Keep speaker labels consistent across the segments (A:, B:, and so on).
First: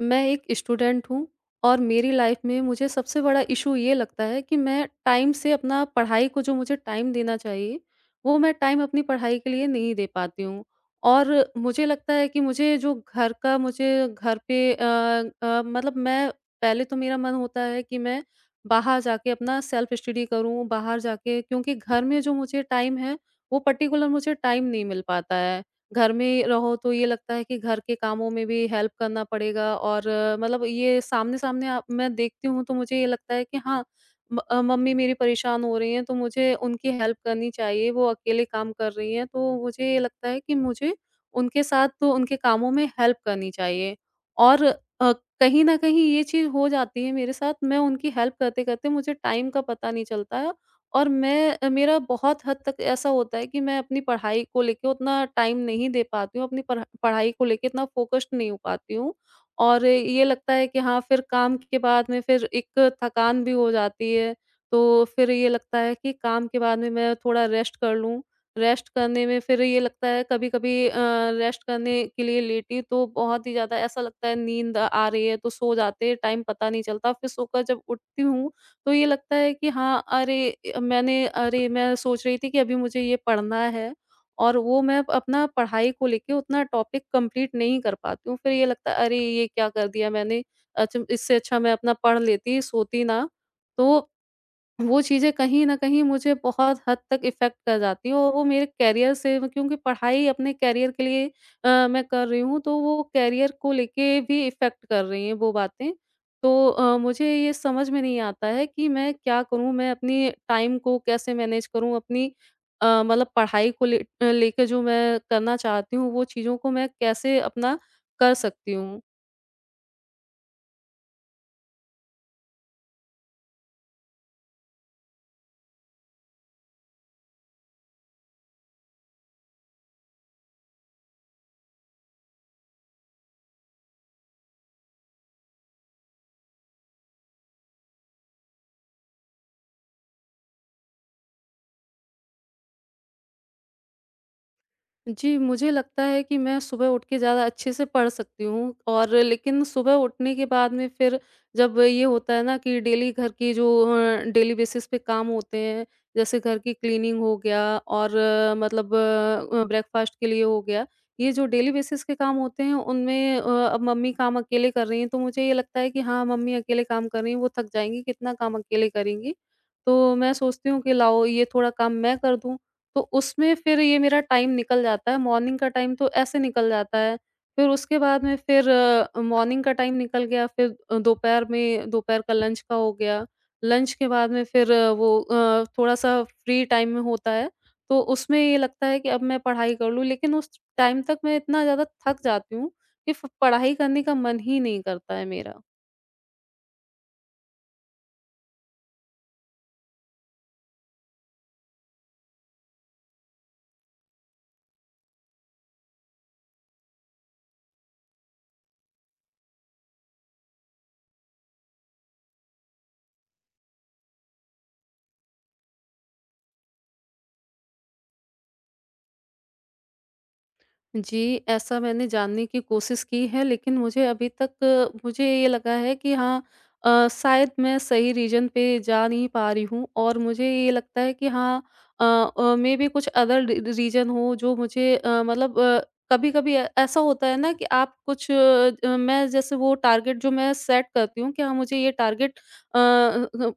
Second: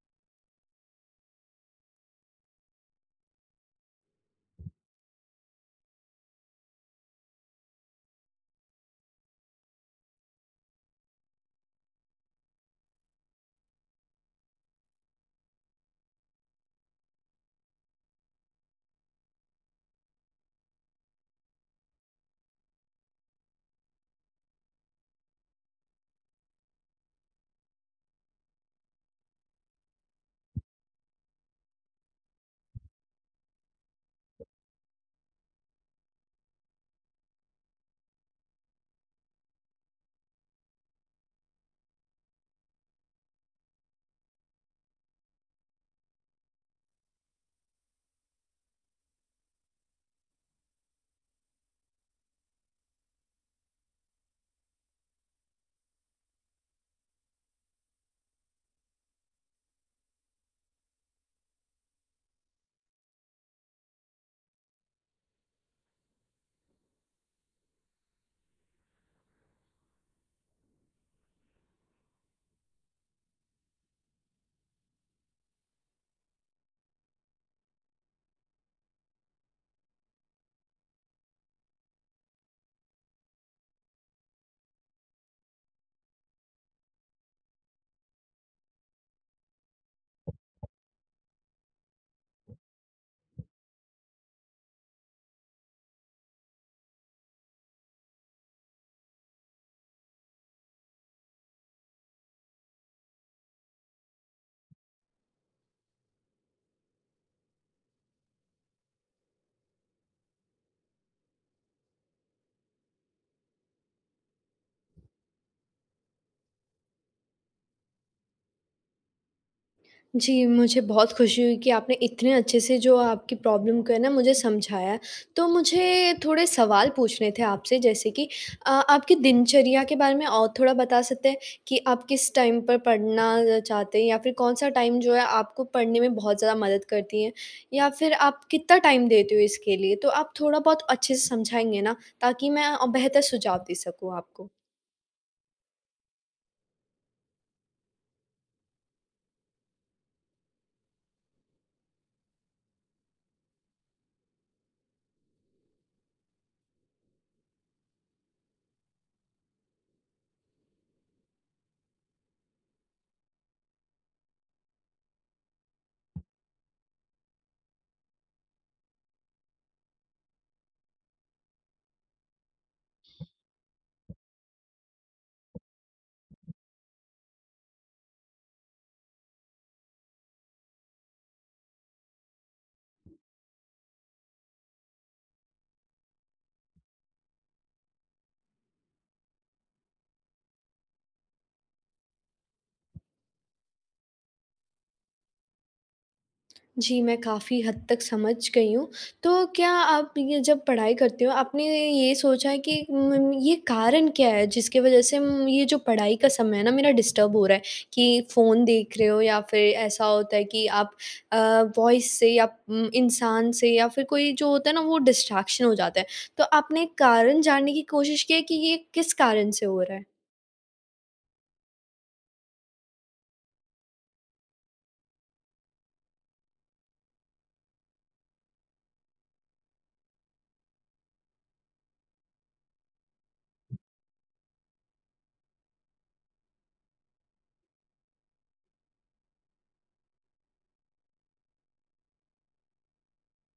A: मैं एक स्टूडेंट हूँ और मेरी लाइफ में मुझे सबसे बड़ा इशू ये लगता है कि मैं टाइम से अपना पढ़ाई को जो मुझे टाइम देना चाहिए, वो मैं टाइम अपनी पढ़ाई के लिए नहीं दे पाती हूँ। और मुझे लगता है कि मुझे घर पे मतलब मैं पहले तो मेरा मन होता है कि मैं बाहर जाके अपना सेल्फ स्टडी करूँ, बाहर जाके क्योंकि घर में जो मुझे टाइम है, वो पर्टिकुलर मुझे टाइम नहीं मिल पाता है। घर में रहो तो ये लगता है कि घर के कामों में भी हेल्प करना पड़ेगा और मतलब ये सामने-सामने आप मैं देखती हूँ तो मुझे ये लगता है कि हाँ, मम्मी मेरी परेशान हो रही हैं तो मुझे उनकी हेल्प करनी चाहिए, वो अकेले काम कर रही हैं तो मुझे ये लगता है कि मुझे उनके साथ तो उनके कामों में हेल्प करनी चाहिए। और कहीं न कहीं ये चीज़ हो जाती है मेरे साथ मैं उनकी हेल्प करते-करते मुझे टाइम का पता नहीं चलता है और मैं मेरा बहुत हद तक ऐसा होता है कि मैं अपनी पढ़ाई को लेके उतना टाइम नहीं दे पाती हूँ, अपनी पढ़ाई को लेके इतना फ़ोकस्ड नहीं हो पाती हूँ। और ये लगता है कि हाँ, फिर काम के बाद में फिर एक थकान भी हो जाती है, तो फिर ये लगता है कि काम के बाद में मैं थोड़ा रेस्ट कर लूँ। रेस्ट करने में फिर ये लगता है कभी-कभी रेस्ट करने के लिए लेटी तो बहुत ही ज़्यादा ऐसा लगता है नींद आ रही है तो सो जाते हैं, टाइम पता नहीं चलता। फिर सोकर जब उठती हूँ, तो ये लगता है कि हाँ, अरे मैं सोच रही थी कि अभी मुझे ये पढ़ना है और वो मैं अपना पढ़ाई को लेके उतना टॉपिक कंप्लीट नहीं कर पाती हूँ। फिर ये लगता है अरे ये क्या कर दिया मैंने? अच्छा इससे अच्छा मैं अपना पढ़ लेती, सोती ना। तो वो चीज़ें कहीं न कहीं मुझे बहुत हद तक इफ़ेक्ट कर जाती हैं और वो मेरे करियर से क्योंकि पढ़ाई अपने करियर के लिए मैं कर रही हूँ, तो वो करियर को लेके भी इफ़ेक्ट कर रही हैं वो बातें। तो मुझे ये समझ में नहीं आता है कि मैं क्या करूँ? मैं अपनी टाइम को कैसे मैनेज करूँ? अपनी मतलब पढ़ाई को ले लेके जो मैं करना चाहती हूँ, वो चीज़ों को मैं कैसे अपना कर सकती हूँ?
B: जी, मुझे बहुत खुशी हुई कि आपने इतने अच्छे से जो आपकी प्रॉब्लम को है ना मुझे समझाया। तो मुझे थोड़े सवाल पूछने थे आपसे जैसे कि आपकी दिनचर्या के बारे में और थोड़ा बता सकते हैं कि आप किस टाइम पर पढ़ना चाहते हैं या फिर कौन-सा टाइम जो है आपको पढ़ने में बहुत ज़्यादा मदद करती है? या फिर आप कितना टाइम देते हो इसके लिए? तो आप थोड़ा बहुत अच्छे से समझाएँगे ना ताकि मैं बेहतर सुझाव दे सकूँ आपको।
A: जी, मुझे लगता है कि मैं सुबह उठ के ज़्यादा अच्छे से पढ़ सकती हूँ और लेकिन सुबह उठने के बाद में फिर जब ये होता है ना कि डेली घर की जो डेली बेसिस पे काम होते हैं, जैसे घर की क्लीनिंग हो गया और मतलब ब्रेकफ़ास्ट के लिए हो गया, ये जो डेली बेसिस के काम होते हैं उनमें अब मम्मी काम अकेले कर रही हैं, तो मुझे ये लगता है कि हाँ, मम्मी अकेले काम कर रही हैं, वो थक जाएँगी, कितना काम अकेले करेंगी। तो मैं सोचती हूँ कि लाओ ये थोड़ा काम मैं कर दूँ तो उसमें फिर ये मेरा टाइम निकल जाता है, मॉर्निंग का टाइम तो ऐसे निकल जाता है। फिर उसके बाद में फिर मॉर्निंग का टाइम निकल गया, फिर दोपहर में दोपहर का लंच का हो गया। लंच के बाद में फिर थोड़ा-सा फ्री टाइम में होता है, तो उसमें ये लगता है कि अब मैं पढ़ाई कर लूँ, लेकिन उस टाइम तक मैं इतना ज़्यादा थक जाती हूँ कि फ पढ़ाई करने का मन ही नहीं करता है मेरा।
B: जी, मैं काफ़ी हद तक समझ गई हूँ। तो क्या आप ये जब पढ़ाई करते हो, आपने ये सोचा है कि ये कारण क्या है जिसकी वज़ह से ये जो पढ़ाई का समय है ना मेरा डिस्टर्ब हो रहा है कि फ़ोन देख रहे हो या फिर ऐसा होता है कि आप अ, वॉइस से या इंसान से या फिर कोई जो होता है ना वो डिस्ट्रैक्शन हो जाता है। तो आपने कारण जानने की कोशिश की है कि ये किस कारण से हो रहा है?
A: जी, ऐसा मैंने जानने की कोशिश की है लेकिन मुझे अभी तक मुझे ये लगा है कि हाँ शायद मैं सही रीज़न पे जा नहीं पा रही हूँ और मुझे ये लगता है कि हाँ मेबी कुछ अदर री रीज़न हो जो मुझे मतलब कभी-कभी ऐ ऐसा होता है ना कि आप कुछ मैं जैसे वो टारगेट जो मैं सेट करती हूँ कि हाँ मुझे ये टारगेट अ,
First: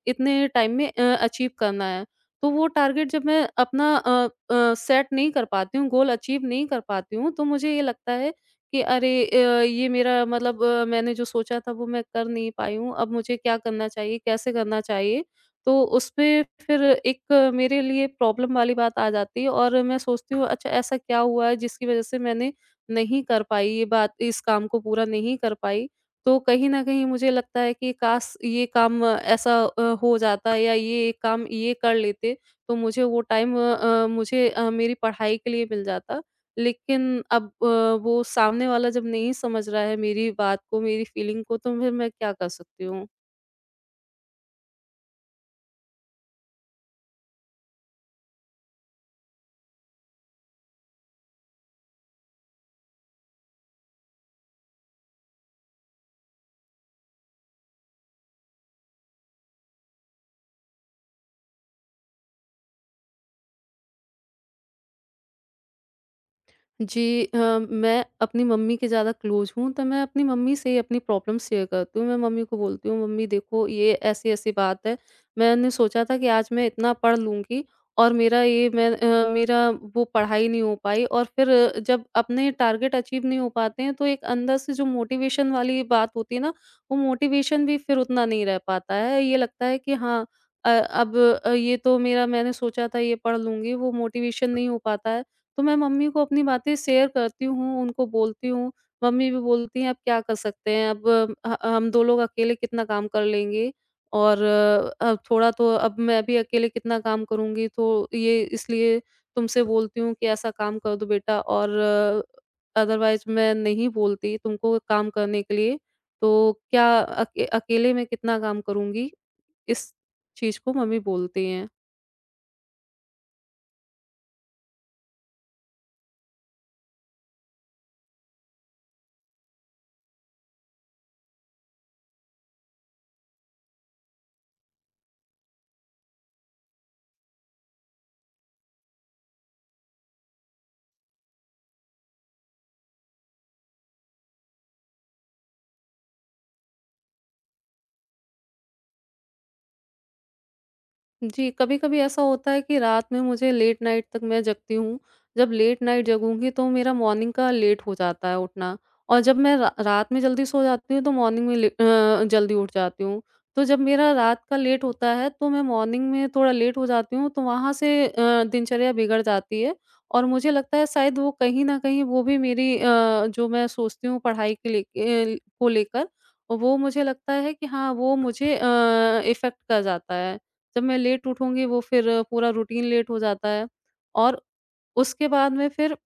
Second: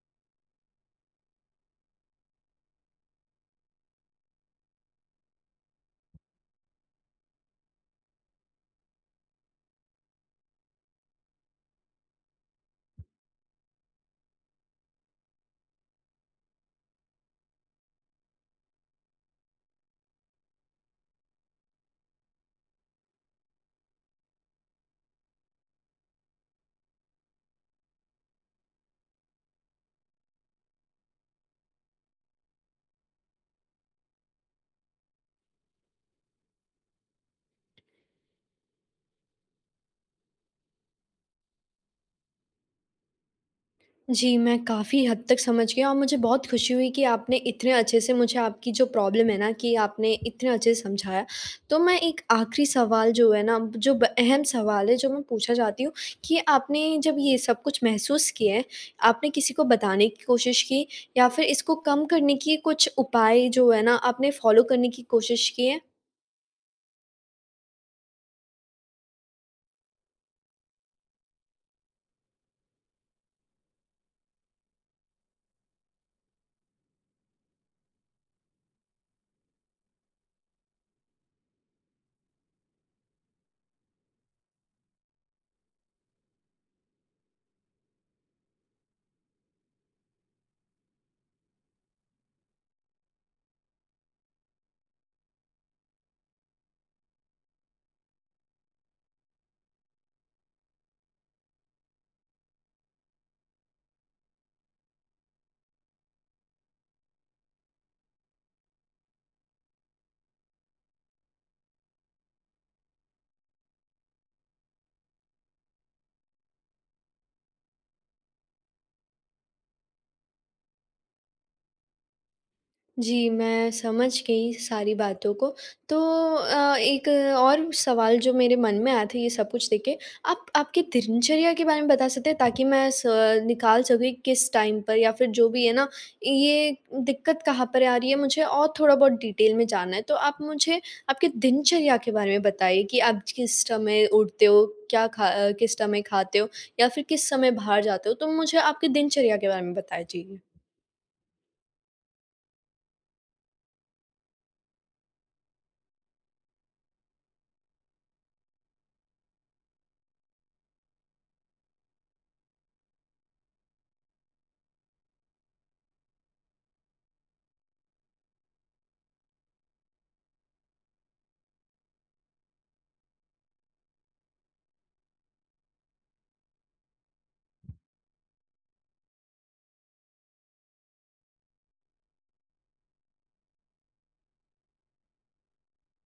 A: इतने टाइम में अचीव करना है। तो वो टारगेट जब मैं अपना सेट नहीं कर पाती हूँ, गोल अचीव नहीं कर पाती हूँ, तो मुझे ये लगता है कि अरे ये मेरा मतलब मैंने जो सोचा था वो मैं कर नहीं पाई हूँ, अब मुझे क्या करना चाहिए, कैसे करना चाहिए? तो उसमें फिर एक मेरे लिए प्रॉब्लम वाली बात आ जाती है और मैं सोचती हूँ अच्छा ऐसा क्या हुआ है जिसकी वज़ह से मैंने नहीं कर पाई ये बात इस काम को पूरा नहीं कर पाई। तो कहीं न कहीं मुझे लगता है कि काश ये काम ऐसा हो जाता या ये काम ये कर लेते तो मुझे वो टाइम मुझे मेरी पढ़ाई के लिए मिल जाता। लेकिन अब वो सामने वाला जब नहीं समझ रहा है मेरी बात को, मेरी फीलिंग को तो फिर मैं क्या कर सकती हूँ?
B: जी, मैं काफ़ी हद तक समझ गया और मुझे बहुत खुशी हुई कि आपने इतने अच्छे से मुझे आपकी जो प्रॉब्लम है ना कि आपने इतने अच्छे से समझाया। तो मैं एक आखिरी सवाल जो है ना, जो ब अहम सवाल है जो मैं पूछना चाहती हूँ कि आपने जब ये सब कुछ महसूस किया है, आपने किसी को बताने की कोशिश की या फिर इसको कम करने की कुछ उपाय जो है ना आपने फ़ॉलो करने की कोशिश की है?
A: जी मैं अपनी मम्मी के ज़्यादा क्लोज़ हूँ, तो मैं अपनी मम्मी से ही अपनी प्रॉब्लम शेयर करती हूँ। मैं मम्मी को बोलती हूँ, "मम्मी देखो ये ऐसी-ऐसी बात है। मैंने सोचा था कि आज मैं इतना पढ़ लूँगी और मेरा ये मैं मेरा वो पढ़ाई नहीं हो पाई।" और फिर जब अपने टारगेट अचीव नहीं हो पाते हैं, तो एक अंदर से जो मोटिवेशन वाली बात होती है ना, वो मोटिवेशन भी फिर उतना नहीं रह पाता है। ये लगता है कि हाँ अब ये तो मेरा मैंने सोचा था ये पढ़ लूँगी, वो मोटिवेशन नहीं हो पाता है। तो मैं मम्मी को अपनी बातें शेयर करती हूँ, उनको बोलती हूँ। मम्मी भी बोलती हैं, "अब क्या कर सकते हैं? अब अ, ह हम 2 लोग अकेले कितना काम कर लेंगे और अब थोड़ा तो अब मैं भी अकेले कितना काम करूँगी, तो ये इसलिए तुमसे बोलती हूँ कि ऐसा काम कर दो बेटा और अदरवाइज़ मैं नहीं बोलती तुमको काम करने के लिए, तो क्या अकेले मैं कितना काम करूँगी?" इस चीज़ को मम्मी बोलती हैं।
B: जी, मैं समझ गई सारी बातों को। तो एक और सवाल जो मेरे मन में आया था ये सब कुछ देख के, आप आपकी दिनचर्या के बारे में बता सकते हैं ताकि मैं स निकाल सकूँ कि किस टाइम पर या फिर जो भी है ना, ये दिक्कत कहाँ पर आ रही है मुझे और थोड़ा बहुत डिटेल में जानना है। तो आप मुझे आपकी दिनचर्या के बारे में बताइए कि आप किस समय उठते हो, किस समय खाते हो या फिर किस समय बाहर जाते हो? तो मुझे आपकी दिनचर्या के बारे में बताएँ। जी।
A: जी, कभी-कभी ऐसा होता है कि रात में मुझे लेट नाइट तक मैं जगती हूँ। जब लेट नाइट जगूँगी तो मेरा मॉर्निंग का लेट हो जाता है उठना और जब मैं रा रात में जल्दी सो जाती हूँ तो मॉर्निंग में जल्दी उठ जाती हूँ। तो जब मेरा रात का लेट होता है तो मैं मॉर्निंग में थोड़ा लेट हो जाती हूँ तो वहाँ से दिनचर्या बिगड़ जाती है और मुझे लगता है शायद वो कहीं न कहीं वो भी मेरी जो मैं सोचती हूँ पढ़ाई के लेके को लेकर, वो मुझे लगता है कि हाँ, वो मुझे इफ़ेक्ट कर जाता है। जब मैं लेट उठूँगी वो फिर पूरा रूटीन लेट हो जाता है और उसके बाद में फिर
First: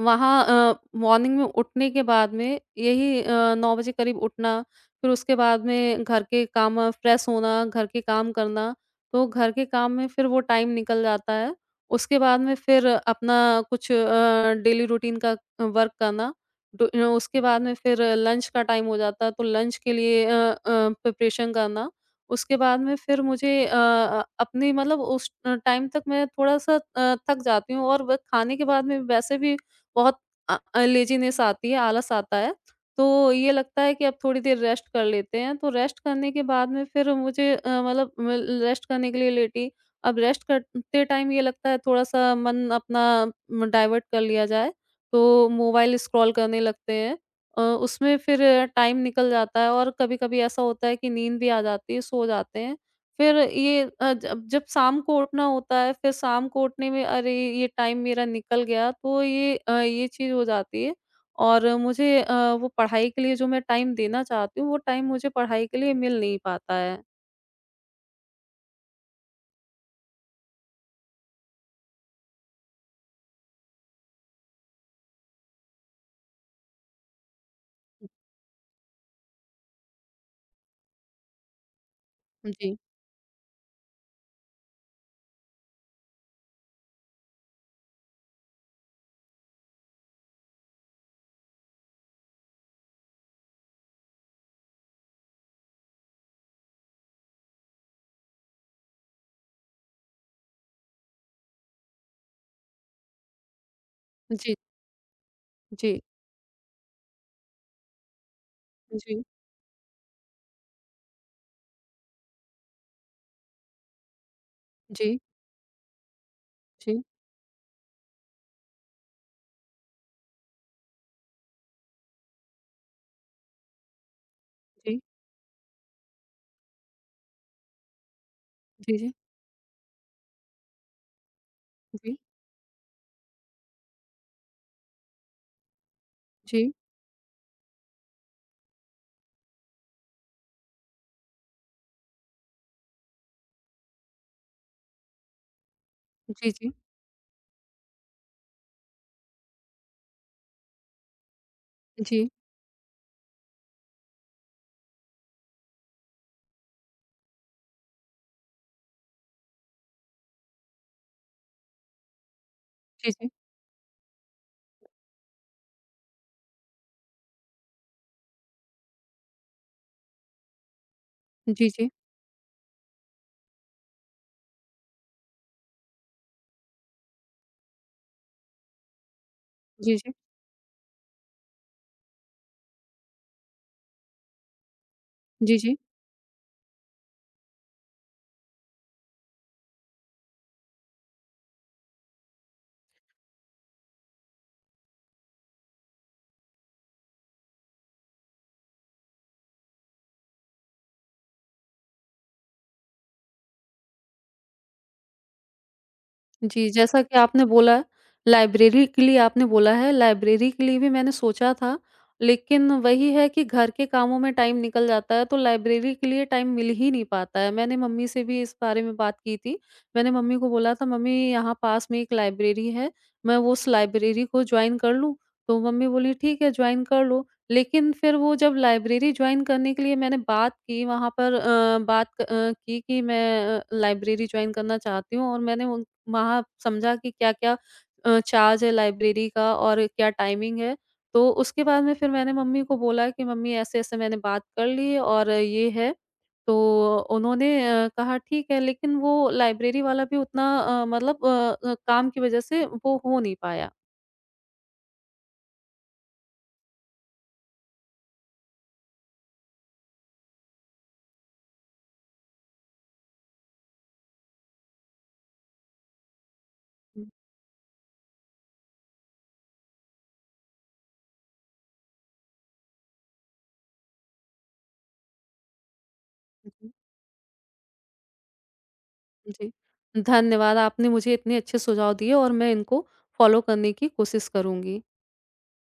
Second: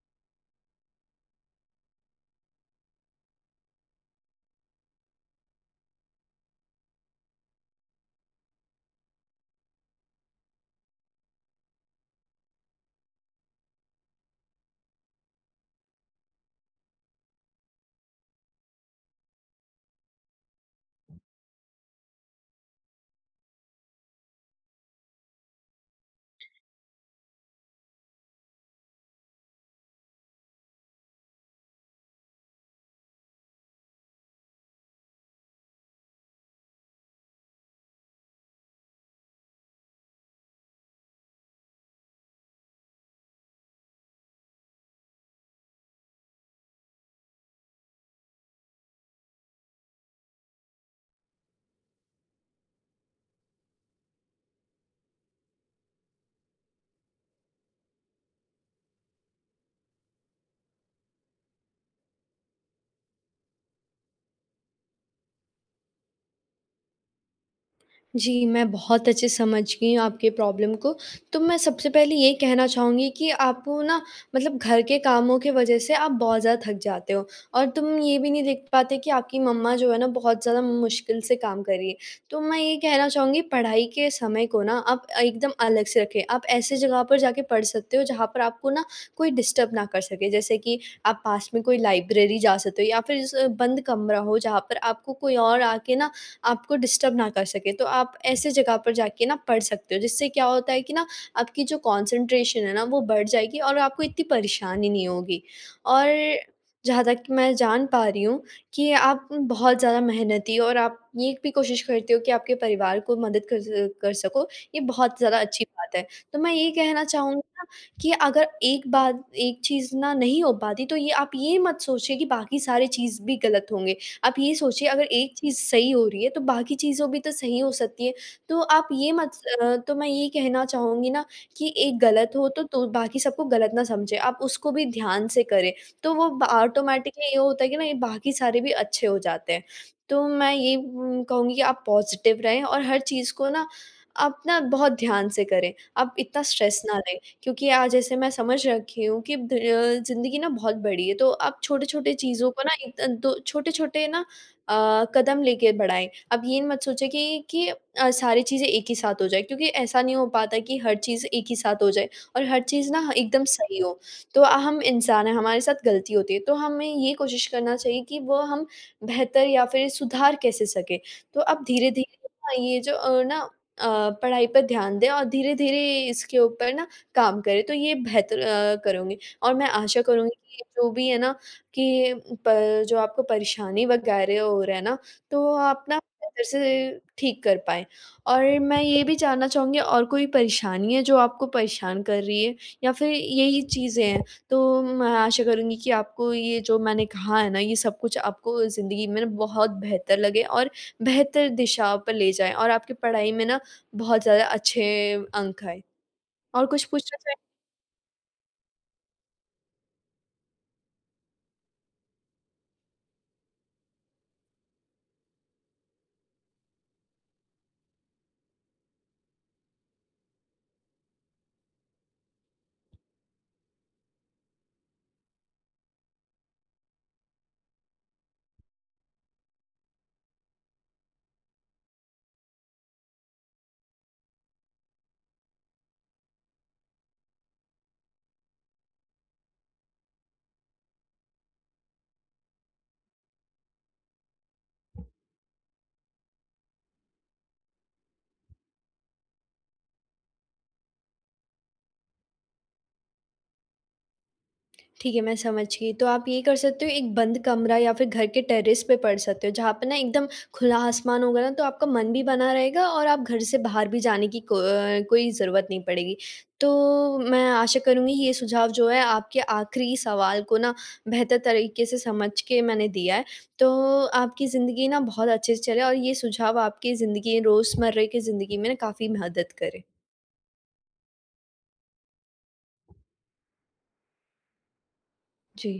A: वहाँ मॉर्निंग में उठने के बाद में यही 9 बजे करीब उठना, फिर उसके बाद में घर के काम फ्रेश होना, घर के काम करना, तो घर के काम में फिर वो टाइम निकल जाता है। उसके बाद में फिर अपना कुछ डेली रूटीन का वर्क करना। उसके बाद में फिर लंच का टाइम हो जाता है, तो लंच के लिए प्रिपरेशन करना। उसके बाद में फिर मुझे अपनी मतलब उस टाइम तक मैं थोड़ा-सा थक जाती हूँ और व खाने के बाद में वैसे भी बहुत लेज़ीनेस आती है, आलस आता है। तो ये लगता है कि अब थोड़ी देर रेस्ट कर लेते हैं, तो रेस्ट करने के बाद में फिर मुझे अ, मतलब म रेस्ट करने के लिए लेटी। अब रेस्ट करते टाइम ये लगता है थोड़ा-सा मन अपना म डाइवर्ट कर लिया जाए, तो मोबाइल स्क्रॉल करने लगते हैं। अ, उसमें फिर टाइम निकल जाता है और कभी-कभी ऐसा होता है कि नींद भी आ जाती है, सो जाते हैं। फिर ये जब जब शाम को उठना होता है, फिर शाम को उठने में अरे! ये टाइम मेरा निकल गया, तो ये ये चीज़ हो जाती है और मुझे वो पढ़ाई के लिए जो मैं टाइम देना चाहती हूँ, वो टाइम मुझे पढ़ाई के लिए मिल नहीं पाता है।
B: जी, मैं बहुत अच्छे से समझ गई हूँ आपकी प्रॉब्लम को। तो मैं सबसे पहले ये कहना चाहूँगी कि आपको ना मतलब घर के कामों की वज़ह से आप बहुत ज़्यादा थक जाते हो और तुम ये भी नहीं देख पाते कि आपकी मम्मा जो है ना बहुत ज़्यादा मुश्किल से काम कर रही है। तो
A: जी,
B: मैं ये
A: जी,
B: कहना चाहूँगी पढ़ाई के समय को ना आप एकदम अलग से रखें। आप ऐसी जगह पर जाके पढ़ सकते हो जहाँ पर आपको ना कोई डिस्टर्ब ना कर सके। जैसे कि आप पास में कोई लाइब्रेरी जा सकते हो या फिर स बंद कमरा हो जहाँ पर आपको कोई और आके ना आपको डिस्टर्ब ना कर सके। तो आप ऐसे जगह पर जाके ना पढ़ सकते हो, जिससे क्या होता है कि ना आपकी जो कॉन्सन्ट्रेशन है ना वो बढ़ जाएगी और आपको इतनी
A: जी,
B: परेशानी नहीं होगी।
A: जी,
B: और जहाँ तक मैं जान पा रही हूँ कि
A: जी, जी,
B: आप बहुत ज़्यादा मेहनती हो और आप ये भी कोशिश करते हो कि आपके परिवार को मदद कर सको, ये बहुत
A: जी,
B: ज़्यादा अच्छी बात है। तो मैं ये
A: जी,
B: कहना चाहूँगी ना कि अगर एक बात एक चीज़ ना नहीं हो पाती तो ये आप ये मत सोचिए कि बाकी सारी चीज़ भी गलत होंगे। आप ये सोचिए
A: जी,
B: अगर एक चीज़ सही हो रही है तो बाकी चीज़ें भी तो सही हो सकती है। तो आप ये
A: जी,
B: मत तो मैं ये कहना चाहूँगी ना कि एक
A: जी, जी,
B: गलत हो तो बाकी सबको गलत ना समझें, आप उसको भी ध्यान से करें। तो वो ब ऑटोमैटिकली ये होता है कि ना ये बाकी सारे भी अच्छे हो जाते हैं। तो मैं ये कहूँगी कि आप पॉज़िटिव रहें और हर चीज़ को ना आप ना बहुत ध्यान से करें। आप
A: जी,
B: इतना
A: जी, जी,
B: स्ट्रेस ना लें। क्योंकि आज जैसे मैं समझ रखी हूँ कि ज़िंदगी ना बहुत बड़ी है, तो आप छोटे-छोटे
A: जी,
B: चीज़ों को ना एक दो छोटे-छोटे ना अ, कदम लेके बढ़ाएँ। आप ये मत सोचें कि सारी चीज़ें एक ही साथ हो जाएँ क्योंकि ऐसा नहीं हो पाता कि हर चीज़ एक ही साथ हो जाए और हर चीज़ ना
A: जी,
B: एकदम सही हो। तो हम इंसान हैं, हमारे साथ गलती होती है, तो हमें ये कोशिश करना चाहिए कि वो हम बेहतर या फिर सुधार कैसे सकें। तो आप
A: जी, जी,
B: धीरे-धीरे ना ये जो ना अ, पढ़ाई पर ध्यान दें और धीरे-धीरे इसके ऊपर ना काम करें, तो ये बेहतर करूँगी और मैं
A: जी,
B: आशा करूँगी कि जो भी है ना कि प जो आपको परेशानी वगैरह हो रहा है ना, तो
A: जी, जी।
B: आप ना बेहतर से ठीक कर पाएँ। और मैं ये भी जानना चाहूँगी और कोई परेशानी है जो आपको परेशान कर रही है या फिर यही चीज़ें हैं? तो मैं आशा करूँगी कि आपको ये जो मैंने कहा है ना, ये सब कुछ आपको ज़िंदगी में ना बहुत बेहतर लगे और बेहतर दिशा पर ले जाए और आपकी पढ़ाई में ना बहुत ज़्यादा अच्छे अंक आएँ। और
A: जी,
B: कुछ
A: जैसा
B: पूछना
A: कि
B: चाह
A: आपने बोला लाइब्रेरी के लिए आपने बोला है, लाइब्रेरी के लिए भी मैंने सोचा था, लेकिन वही है कि घर के कामों में टाइम निकल जाता है, तो लाइब्रेरी के लिए टाइम मिल ही नहीं पाता है। मैंने मम्मी से भी इस बारे में बात की थी। मैंने मम्मी को बोला था, "मम्मी यहाँ पास में एक लाइब्रेरी है, मैं वो उस लाइब्रेरी को जॉइन कर लूँ?" तो मम्मी बोली, "ठीक है, जॉइन कर लो।" लेकिन फिर वो जब लाइब्रेरी जॉइन करने के लिए मैंने बात की, वहाँ पर बात की कि मैं लाइब्रेरी जॉइन करना चाहती हूँ और मैंने उन वहाँ समझा कि क्या-क्या चार्ज है लाइब्रेरी का और क्या टाइमिंग है। तो उसके बाद में फिर मैंने मम्मी को बोला कि मम्मी ऐसे-ऐसे मैंने बात कर ली है और ये है। तो उन्होंने कहा ठीक है लेकिन वो लाइब्रेरी वाला भी उतना मतलब काम की वज़ह से वो हो नहीं पाया।
B: ठीक है, मैं समझ गई। तो आप ये कर सकते हो एक बंद कमरा या फिर घर के टेरेस पे पढ़ सकते हो, जहाँ पे ना एकदम खुला आसमान होगा ना तो आपका मन भी बना रहेगा और आप घर से बाहर भी जाने की कोई ज़रूरत नहीं पड़ेगी।
A: हुँ,
B: तो मैं आशा करूँगी ये सुझाव जो है आपके आखिरी सवाल को ना बेहतर तरीके से समझ के मैंने दिया है। तो आपकी ज़िंदगी ना बहुत अच्छे से चले और ये सुझाव
A: हुँ,
B: आपकी ज़िंदगी रोज़मर्रा की ज़िंदगी में ना काफ़ी
A: जी।
B: मदद करे।
A: धन्यवाद, आपने मुझे इतने अच्छे सुझाव दिए और मैं इनको फ़ॉलो करने की कोशिश करूँगी।
B: जी।